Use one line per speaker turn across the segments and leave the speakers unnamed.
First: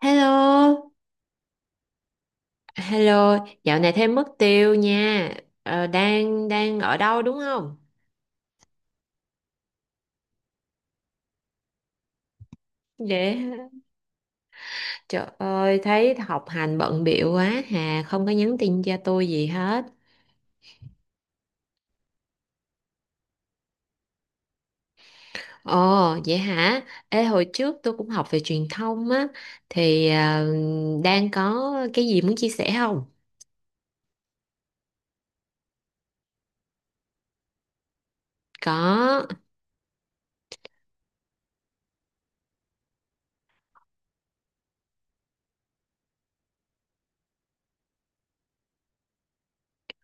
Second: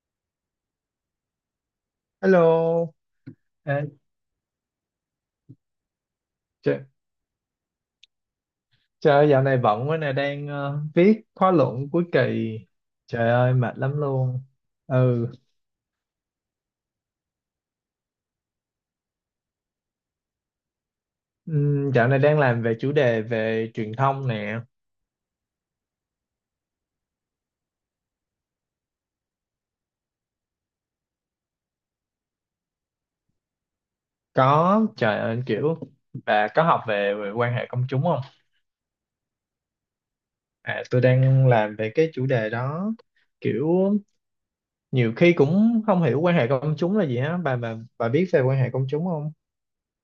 Hello,
Hello,
hello, dạo
à,
này thêm mất tiêu nha. Ờ, đang đang
trời,
ở đâu đúng không?
trời ơi, dạo này bận quá nè, đang viết khóa luận cuối kỳ. Trời
Để
ơi, mệt lắm luôn.
trời
Ừ,
ơi thấy học hành bận bịu quá hà, không có nhắn tin cho tôi gì hết.
dạo này đang làm về chủ đề về truyền thông nè.
Ồ, vậy hả? Ê hồi trước tôi cũng học về truyền thông á thì đang có cái gì muốn chia sẻ không?
Có, trời ơi, kiểu, và có học về quan hệ công chúng không?
Có.
À, tôi đang làm về cái chủ đề đó. Kiểu, nhiều khi cũng không hiểu quan hệ công chúng là gì á. Bà biết về quan hệ công chúng không?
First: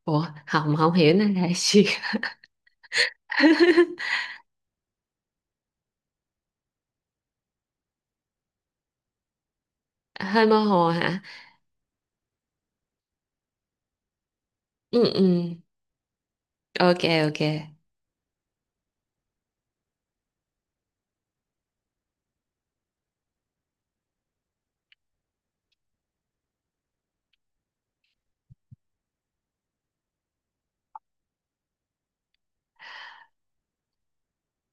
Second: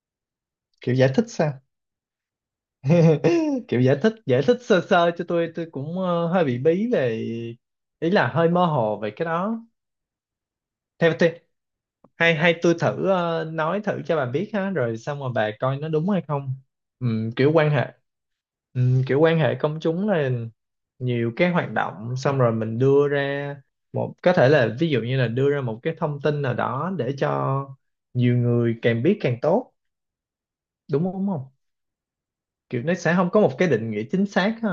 Ủa, không không
Kiểu giải
hiểu
thích
nên là
sao?
gì.
Kiểu giải thích sơ sơ cho tôi cũng hơi bị bí về, ý là hơi mơ hồ về cái đó
Hơi mơ hồ
theo
hả?
tôi. Hay hay tôi thử nói thử cho bà biết ha, rồi
Ừ,
xong
ừ.
rồi bà coi nó đúng hay không.
Ok,
Ừm,
ok.
kiểu quan hệ kiểu quan hệ công chúng là nhiều cái hoạt động, xong rồi mình đưa ra một, có thể là ví dụ như là đưa ra một cái thông tin nào đó để cho nhiều người càng biết càng tốt, đúng không, kiểu nó sẽ không có một cái định nghĩa chính xác ha.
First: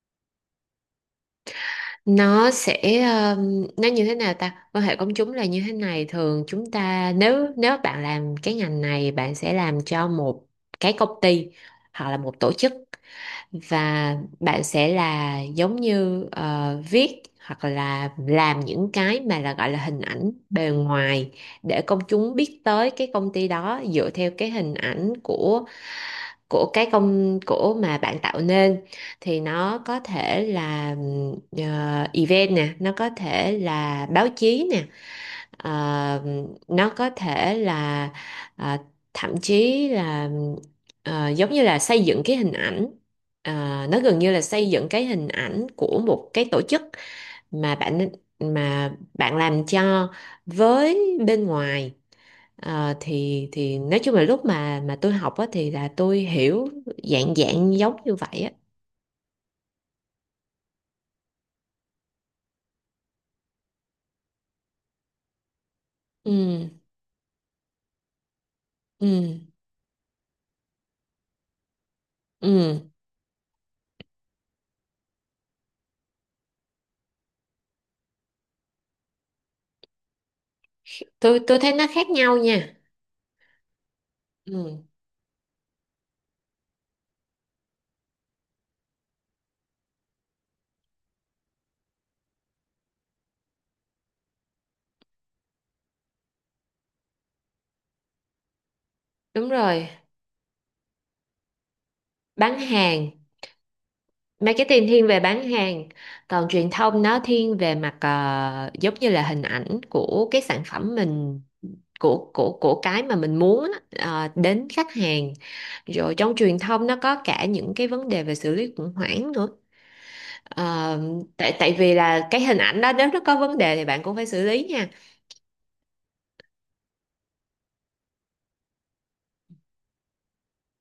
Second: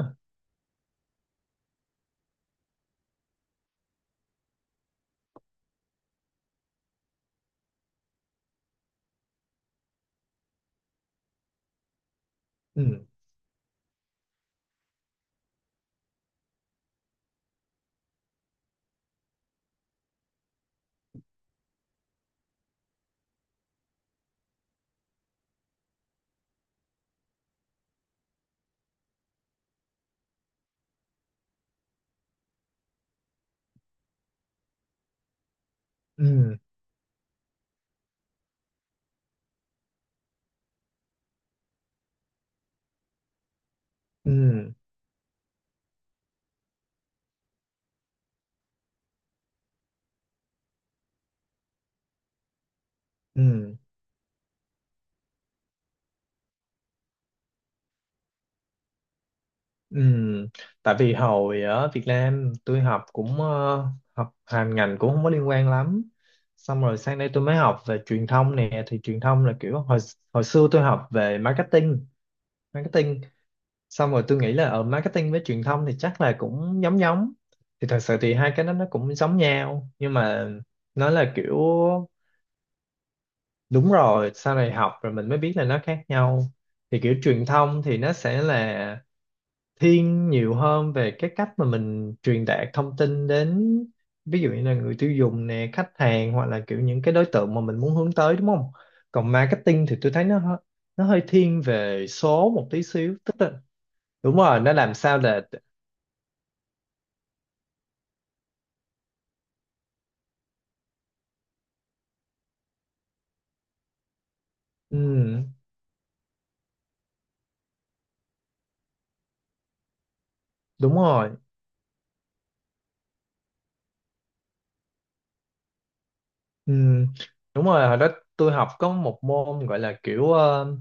Nó sẽ nó như thế nào ta, quan hệ công chúng là như thế này. Thường chúng ta, nếu nếu bạn làm cái ngành này, bạn sẽ làm cho một cái công ty hoặc là một tổ chức,
Ừ,
và bạn sẽ là giống như viết hoặc là làm những cái mà là gọi là hình ảnh bề ngoài để công chúng biết tới cái công ty đó dựa theo cái hình ảnh của cái công của mà bạn tạo nên. Thì nó có thể là event nè, nó có thể là báo chí nè. Ờ,
ừ,
nó có thể là ờ, thậm chí là giống như là xây dựng cái hình ảnh. Ờ, nó gần như là xây
ừ.
dựng cái hình ảnh của một cái tổ chức mà bạn, bạn làm cho, với bên ngoài. Ờ,
Ừ,
thì nói chung là lúc mà tôi học á, thì là tôi hiểu dạng dạng giống như vậy á.
ừ. Tại vì hồi ở Việt Nam tôi học cũng học hành ngành cũng không có liên quan lắm.
Ừ,
Xong rồi sang đây tôi mới học về truyền thông nè, thì
ừ,
truyền thông là kiểu hồi hồi xưa tôi học về marketing,
ừ.
marketing. Xong rồi tôi nghĩ là ở marketing với truyền thông thì chắc là cũng giống giống. Thì thật sự thì hai cái đó nó cũng giống nhau nhưng mà nó là
tôi
kiểu,
tôi thấy nó khác nhau nha.
đúng rồi, sau này
Ừ,
học rồi mình mới biết là nó khác nhau. Thì kiểu truyền thông thì nó sẽ là thiên nhiều hơn về cái cách mà mình truyền đạt thông tin đến, ví dụ như là người tiêu dùng nè, khách hàng, hoặc là kiểu những cái đối tượng mà mình muốn hướng tới, đúng không, còn
đúng
marketing
rồi,
thì tôi thấy nó hơi thiên về số
bán
một tí
hàng.
xíu, tức là đúng rồi, nó
Marketing
làm
thiên
sao
về
để,
bán hàng, còn truyền thông nó thiên về mặt giống như là hình ảnh của cái sản phẩm mình, của cái mà mình muốn á, đến khách hàng.
ừ,
Rồi trong truyền thông nó có cả những cái vấn đề về xử lý khủng hoảng nữa.
đúng
Ờ,
rồi,
tại tại vì là cái hình ảnh đó nếu nó có vấn đề thì bạn cũng phải xử lý nha.
ừ, đúng rồi. Hồi đó tôi học có một môn gọi là kiểu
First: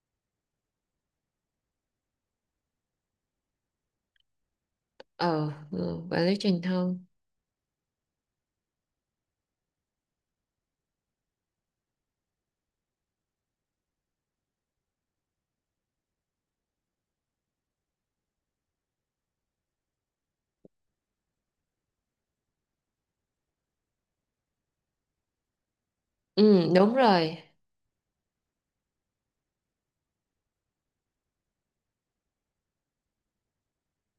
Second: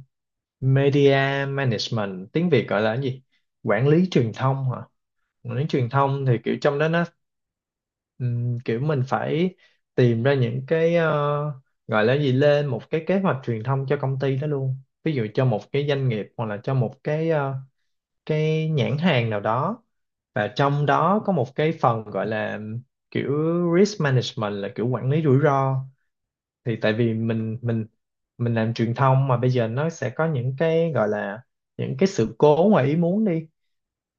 media management, tiếng Việt gọi là cái gì, quản lý truyền thông hả.
Ờ,
Mà đến truyền
ừ,
thông
quản lý
thì kiểu
truyền
trong đó
thông.
nó kiểu mình phải tìm ra những cái gọi là gì, lên một cái kế hoạch truyền thông cho công ty đó luôn, ví dụ cho một cái doanh nghiệp hoặc là cho một cái nhãn hàng nào đó, và trong đó có một cái phần gọi là kiểu risk management, là kiểu quản lý rủi ro,
Ừ,
thì tại
đúng
vì
rồi.
mình làm truyền thông mà, bây giờ nó sẽ có những cái gọi là những cái sự cố ngoài ý muốn đi,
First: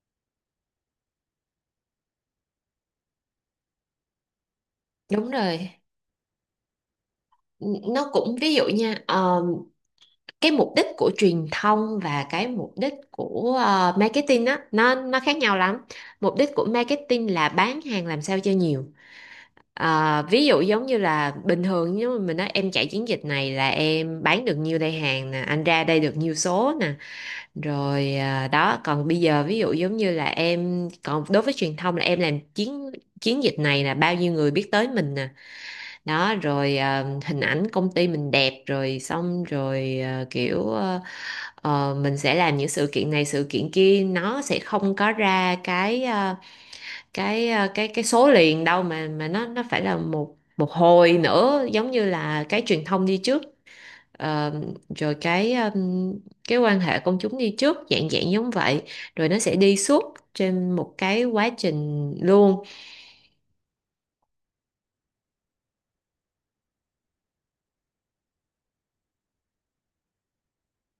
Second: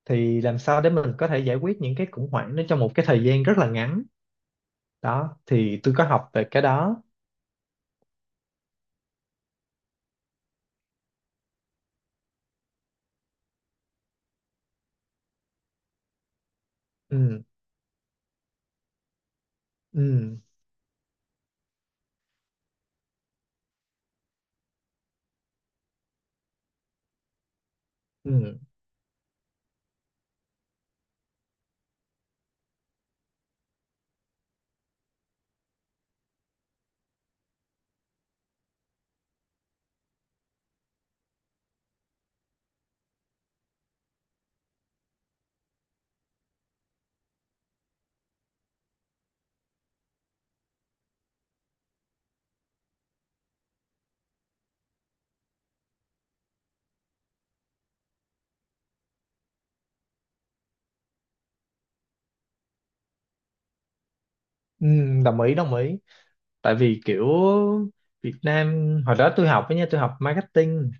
thì làm sao để mình có thể giải quyết những cái khủng hoảng đó trong một cái thời gian rất là ngắn,
Đúng
đó
rồi.
thì tôi có học về cái đó.
Nó cũng ví dụ nha, cái mục đích của truyền thông và cái mục đích của marketing á, nó khác nhau lắm. Mục đích của marketing
Ừ,
là bán hàng làm sao cho nhiều. Ờ,
ừ,
ví dụ giống như là bình thường nếu mà mình nói em chạy chiến dịch này là em bán được nhiêu đây hàng nè, anh ra đây được nhiêu số nè. Rồi
ừ,
đó, còn bây giờ ví dụ giống như là em, còn đối với truyền thông là em làm chiến chiến dịch này là bao nhiêu người biết tới mình nè. Đó, rồi hình ảnh công ty mình đẹp, rồi xong rồi mình sẽ làm những sự kiện này sự kiện kia, nó sẽ không có ra cái cái số liền đâu, mà nó phải là một một hồi nữa, giống như là cái truyền thông đi trước, ờ, rồi cái quan hệ công chúng đi trước, dạng dạng giống vậy. Rồi nó sẽ đi suốt trên một cái quá trình luôn.
ừ, đồng ý, đồng ý. Tại vì kiểu Việt Nam, hồi đó tôi học với nha, tôi học marketing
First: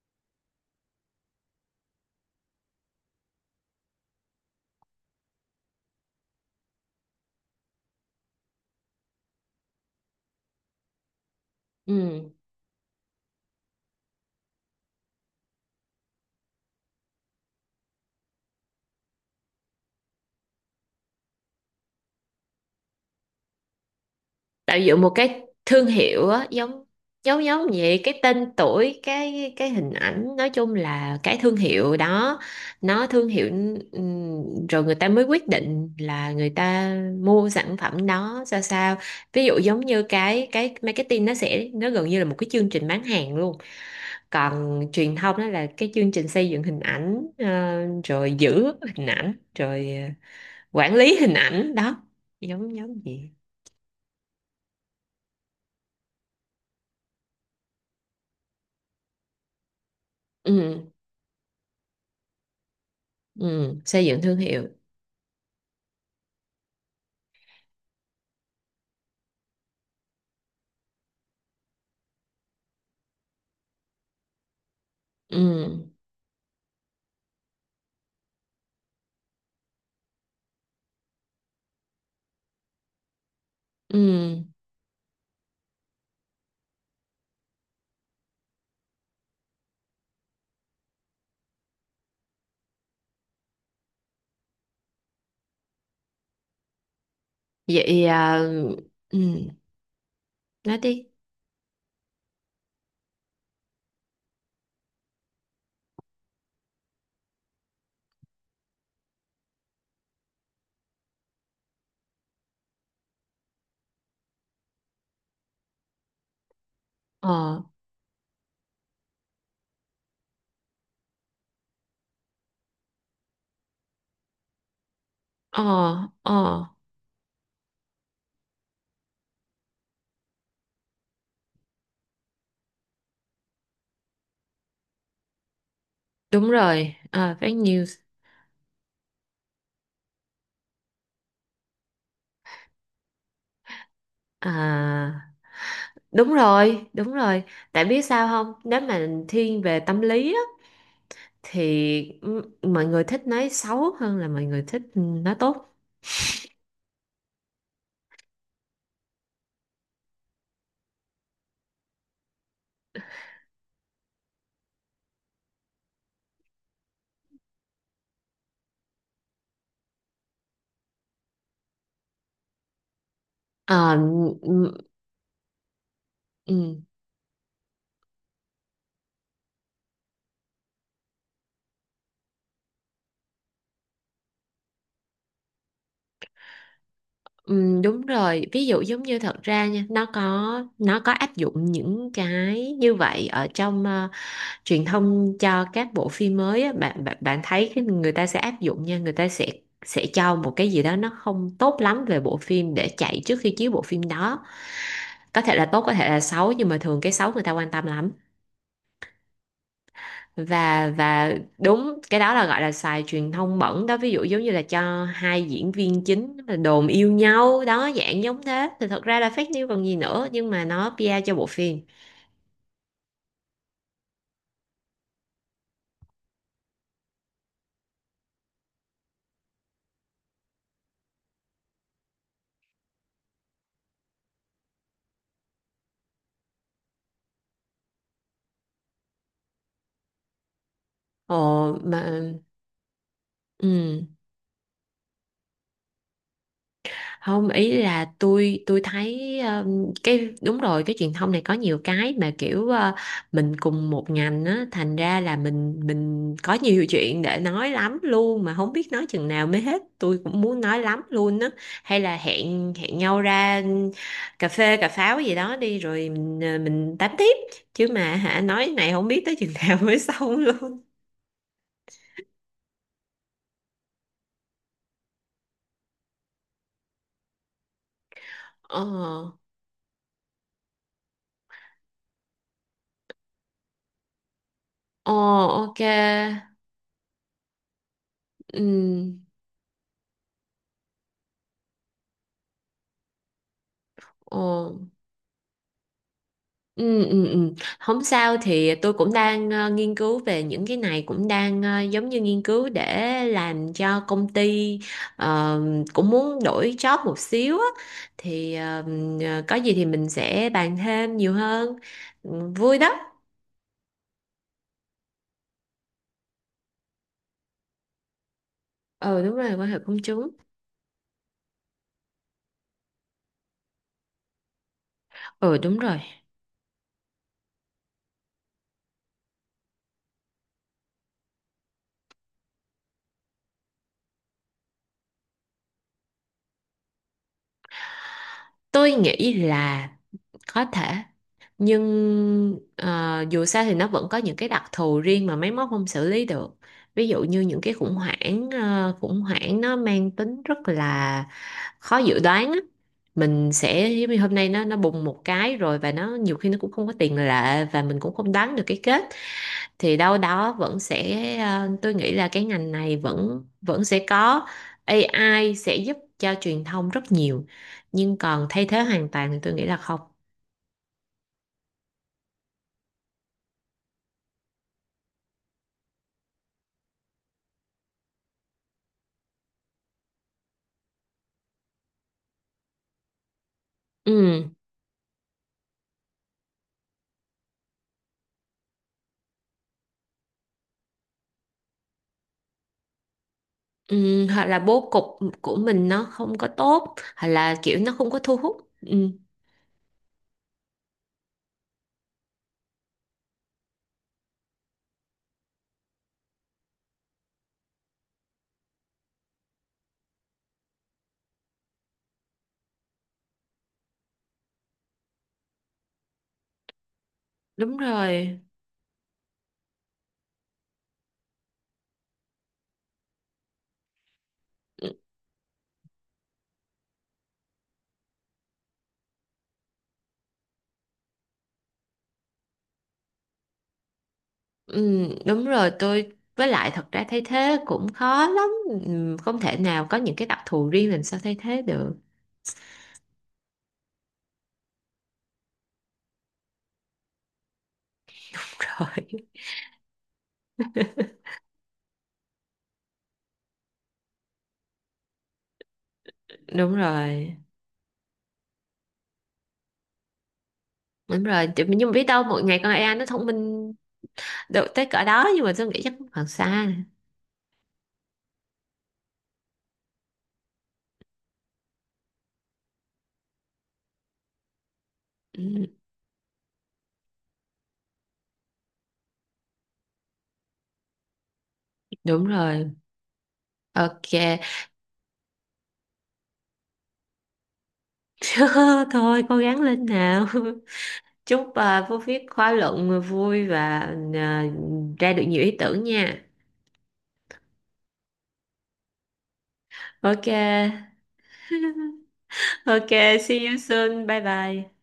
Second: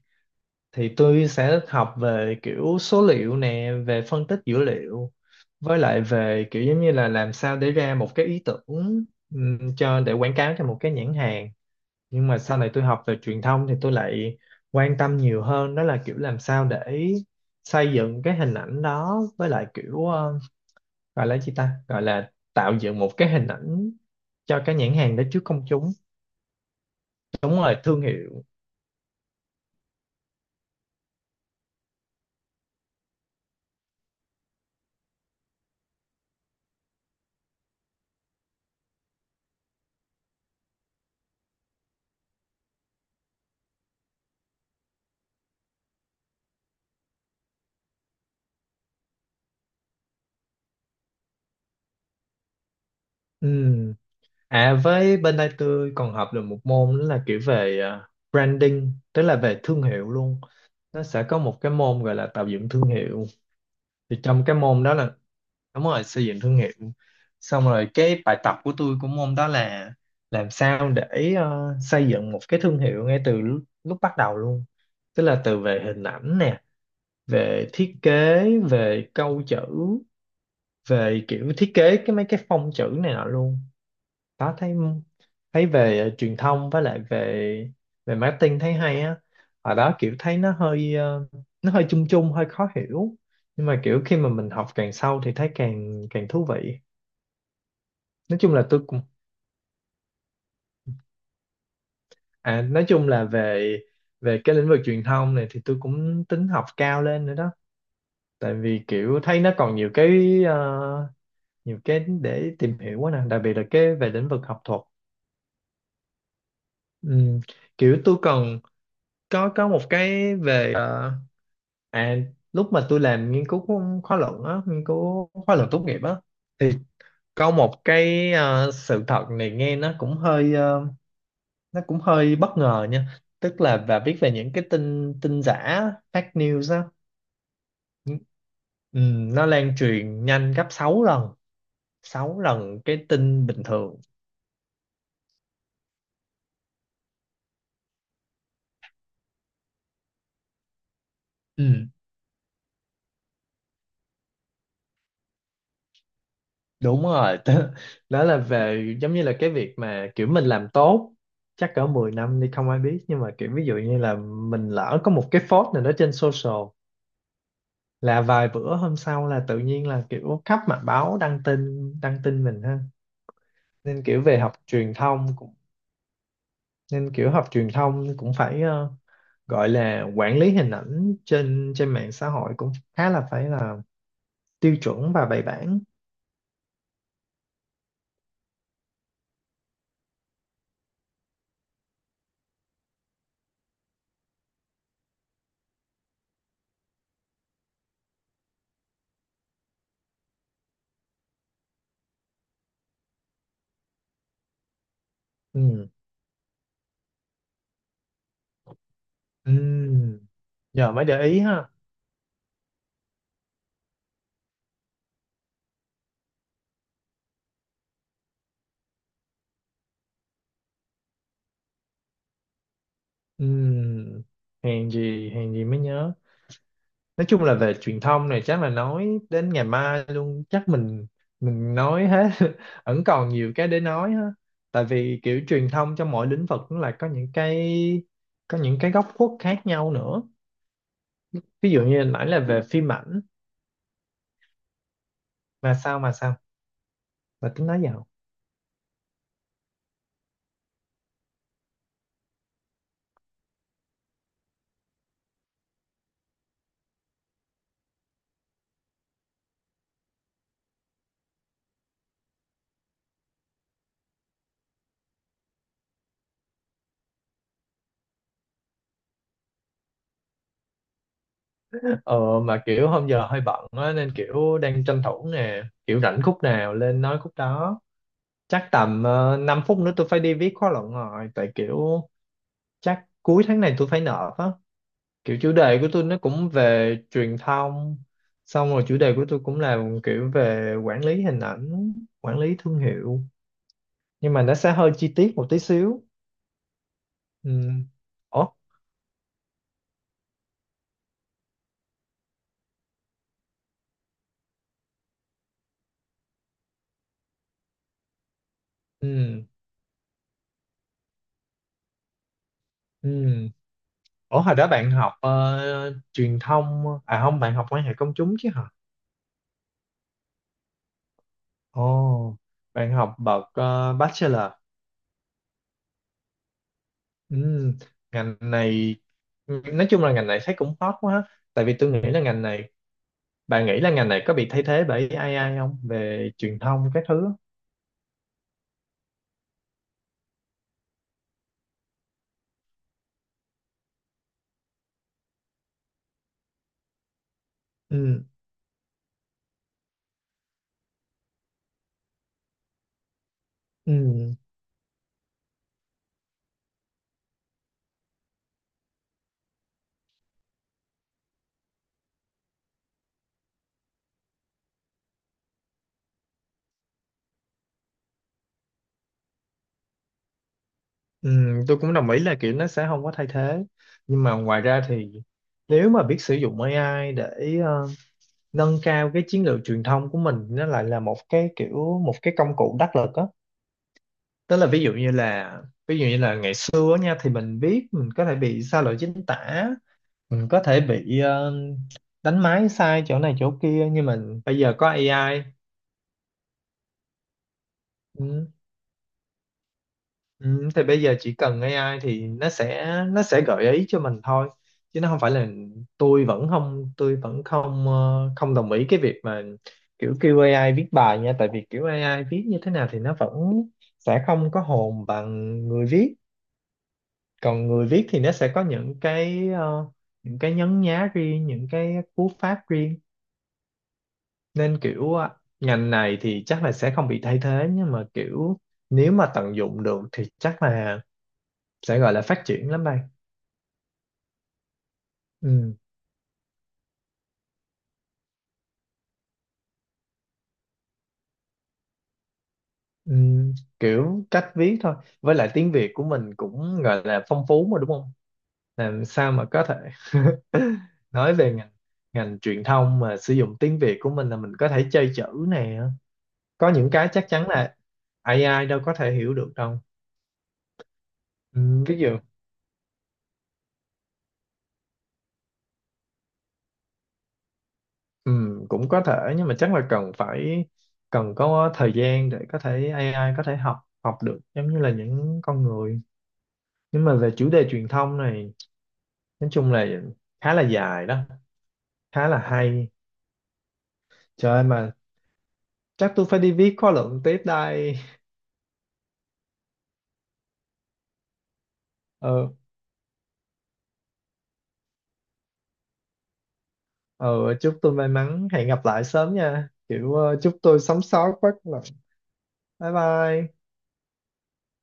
thì tôi sẽ học về kiểu số liệu nè, về phân tích dữ liệu, với lại về kiểu giống như là làm sao để ra một cái ý tưởng cho để quảng cáo cho một cái nhãn hàng. Nhưng
Ừ,
mà sau này tôi học về truyền thông thì tôi lại quan tâm nhiều hơn, đó là kiểu làm sao để xây dựng cái hình ảnh đó, với lại kiểu gọi là gì ta, gọi là tạo dựng một cái hình ảnh cho cái
tạo
nhãn
dựng một
hàng đó
cái
trước công
thương
chúng.
hiệu á, giống giống
Đúng
giống
rồi,
vậy,
thương
cái
hiệu.
tên tuổi, cái hình ảnh, nói chung là cái thương hiệu đó. Nó thương hiệu. Rồi người ta mới quyết định là người ta mua sản phẩm đó sao sao. Ví dụ giống như cái marketing nó sẽ, nó gần như là một cái chương trình bán hàng luôn, còn truyền thông đó là cái chương trình xây dựng hình ảnh, rồi giữ hình ảnh, rồi quản lý hình ảnh đó, giống giống gì.
Ừm. À, với bên đây tôi còn học được một môn đó là kiểu về branding, tức là về thương hiệu luôn. Nó sẽ có một cái môn gọi là tạo dựng thương hiệu,
Ừ, xây
thì
dựng thương
trong cái
hiệu.
môn đó là, đúng rồi, xây dựng thương hiệu. Xong rồi cái bài tập của tôi của môn đó là làm sao để xây dựng một cái thương hiệu ngay từ lúc bắt đầu luôn, tức là từ về
Ừ,
hình ảnh nè, về thiết kế, về câu chữ, về kiểu thiết kế cái mấy cái phông chữ này nọ luôn.
ừ.
Đó, thấy thấy về truyền thông với lại về về marketing thấy hay á. Ở đó kiểu thấy nó hơi chung chung, hơi khó hiểu, nhưng mà kiểu khi mà mình học càng sâu thì thấy càng càng thú vị.
Vậy
nói
à?
chung là tôi cũng
Ừ. Nói đi.
nói chung là về về cái lĩnh vực truyền thông này thì tôi cũng tính học cao lên nữa đó, tại vì kiểu thấy nó còn nhiều cái để tìm hiểu quá nè, đặc biệt là cái về lĩnh vực học thuật. Ừm,
Ờ,
kiểu tôi còn có một cái về à lúc mà tôi làm nghiên cứu khóa
ờ,
luận tốt nghiệp á,
ờ,
thì có một cái sự thật này nghe nó cũng hơi nó cũng hơi bất ngờ nha, tức là và biết về những cái tin tin giả, fake
đúng
news á.
rồi, à, fake news.
Ừ, nó lan truyền nhanh gấp 6 lần, 6 lần cái tin bình thường.
À, đúng rồi, đúng rồi. Tại biết sao không, nếu mà thiên về tâm lý á,
Ừ,
thì m- mọi người thích nói xấu hơn là mọi người thích nói tốt.
đúng rồi. Đó là về giống như là cái việc mà kiểu mình làm tốt chắc cỡ 10 năm đi không ai biết, nhưng mà kiểu ví dụ như là mình lỡ có một cái post nào đó trên social là vài bữa hôm sau là tự nhiên là kiểu khắp mặt báo đăng tin, đăng tin mình ha,
Ờ,
nên kiểu về học
ừ,
truyền thông
ừ,
nên kiểu học truyền thông cũng phải gọi là quản lý hình ảnh trên trên mạng xã hội cũng khá là, phải là tiêu chuẩn và bài bản.
ừ, đúng rồi. Ví dụ giống như thật ra nha, nó có áp dụng những cái như vậy ở trong truyền thông cho các bộ phim mới á, bạn bạn bạn thấy cái, người ta sẽ áp dụng nha, người ta sẽ cho một cái gì đó nó không tốt lắm về bộ phim để chạy trước khi chiếu bộ phim đó. Có thể là tốt,
Ừ.
có thể là xấu, nhưng mà thường cái xấu người ta quan tâm lắm.
Ừ.
và
Giờ mới để
và
ý ha.
đúng, cái đó là gọi là xài truyền thông bẩn đó, ví dụ giống như là cho hai diễn viên chính là đồn yêu nhau đó, dạng giống thế, thì thật ra là fake news còn gì nữa, nhưng mà nó PR cho bộ phim.
Ừ. Hèn gì mới nhớ. Nói chung là về truyền thông này chắc là nói đến ngày mai luôn, chắc mình nói hết vẫn còn nhiều cái để nói ha, tại vì kiểu truyền thông trong mỗi lĩnh vực cũng là có những cái góc khuất khác nhau nữa,
Ồ
ví dụ
mà
như nãy là về phim ảnh.
ừ,
mà sao mà sao
không,
mà tính
ý
nói
là
giàu.
tôi thấy cái đúng rồi, cái truyền thông này có nhiều cái mà kiểu mình cùng một ngành á, thành ra là mình có nhiều chuyện để nói lắm luôn, mà không biết nói chừng nào mới hết. Tôi cũng muốn nói lắm luôn á. Hay là hẹn hẹn nhau ra cà phê cà pháo gì đó đi, rồi mình mình tám tiếp. Chứ mà hả, nói này không biết tới chừng nào mới xong luôn.
Ờ mà kiểu hôm giờ hơi bận á, nên kiểu đang tranh thủ nè, kiểu rảnh khúc nào lên nói khúc đó. Chắc
Ờ,
tầm 5 phút nữa tôi phải đi viết khóa luận rồi, tại kiểu chắc cuối tháng này tôi phải nộp á.
ờ,
Kiểu chủ đề
ok,
của tôi nó cũng về truyền thông, xong rồi chủ đề của
ừ,
tôi cũng là kiểu về quản lý hình ảnh, quản lý thương hiệu, nhưng mà nó
ờ,
sẽ hơi chi tiết một tí xíu.
ừ, ừ, ừ.
Ừ.
Không sao,
Ủa?
thì tôi cũng đang nghiên cứu về những cái này, cũng đang giống như nghiên cứu để làm cho công ty, ờ, cũng muốn đổi job một xíu á. Thì
Ừ.
có gì thì mình sẽ bàn thêm nhiều hơn. Ừ, vui đó.
Ừ. Ủa, hồi đó bạn học truyền thông, à không, bạn học quan hệ công chúng chứ hả?
Ừ, đúng rồi, quan hệ công chúng.
Ồ, bạn học bậc bachelor.
Ừ, đúng rồi.
Ừm, ngành này, thấy cũng hot quá ha. Tại vì tôi nghĩ là ngành này, bạn nghĩ là ngành này có bị thay thế bởi AI không, về truyền thông các thứ?
Tôi nghĩ là có thể, nhưng dù sao thì nó vẫn có những cái đặc thù riêng mà máy móc không xử lý được. Ví dụ như những cái khủng
Ừm,
hoảng, khủng hoảng nó mang tính rất là khó dự đoán á. Mình sẽ giống như
ừm,
hôm nay nó bùng một cái rồi, và nó nhiều khi nó cũng không có tiền lệ, và mình cũng không đoán được cái kết. Thì đâu đó vẫn sẽ, tôi nghĩ là cái ngành này vẫn vẫn sẽ có. AI sẽ giúp cho truyền thông rất nhiều, nhưng còn thay thế hoàn toàn thì tôi nghĩ là không.
tôi cũng đồng ý là kiểu nó sẽ không có thay thế. Nhưng mà ngoài ra thì nếu mà biết sử dụng AI để nâng cao cái chiến lược truyền thông của mình, nó lại là một cái công cụ đắc lực á,
Ừ.
tức là ví dụ như là ngày xưa nha, thì mình viết mình có thể bị sai lỗi chính tả, mình có thể bị đánh máy sai chỗ này chỗ kia, nhưng mà
Ừ, hoặc
bây
là
giờ
bố
có
cục
AI.
của mình nó không có tốt, hoặc là kiểu nó không có thu
Ừ,
hút. Ừ,
ừ, thì bây giờ chỉ cần AI thì nó sẽ gợi ý cho mình thôi, chứ nó không phải là. Tôi vẫn không đồng ý cái việc mà kiểu kêu AI viết bài nha, tại vì kiểu AI viết như thế nào thì nó vẫn sẽ không có hồn bằng người viết, còn
đúng
người viết thì nó
rồi.
sẽ có những cái nhấn nhá riêng, những cái cú pháp riêng. Nên kiểu ngành này thì chắc là sẽ không bị thay thế, nhưng mà kiểu nếu mà tận dụng được thì chắc là sẽ gọi là phát triển lắm đây.
Ừ, đúng rồi,
Ừ,
tôi với lại thật ra thay thế cũng khó lắm. Ừ, không thể nào, có những cái đặc thù riêng làm sao thay thế được.
ừ, kiểu cách viết thôi, với lại tiếng Việt của mình cũng gọi là phong phú mà, đúng không,
Rồi,
làm sao mà có thể nói về ngành ngành truyền thông mà sử dụng tiếng Việt của mình là mình có thể chơi chữ này, có
đúng
những cái chắc
rồi,
chắn là ai ai đâu có thể hiểu được đâu.
đúng rồi.
Ừ,
Nhưng mà
ví
biết
dụ.
đâu một ngày con AI nó thông minh được tới cỡ đó, nhưng mà tôi nghĩ chắc cũng còn xa.
Ừ, cũng có thể nhưng mà chắc là cần có thời gian để có thể ai ai có thể học học được giống như là những con
Ừ,
người. Nhưng mà về chủ đề truyền thông này nói chung là khá là dài đó,
đúng
khá là
rồi.
hay.
Ok.
Trời ơi mà chắc tôi phải đi viết khóa luận tiếp đây.
Thôi cố gắng lên nào. Chúc à, Phú viết
ờ
khóa luận vui và à, ra được nhiều ý tưởng nha.
ờ chúc tôi may mắn, hẹn gặp lại sớm nha, kiểu
Ok,
chúc tôi sống sót quá. Bye
ok, see you
bye.
soon. Bye bye.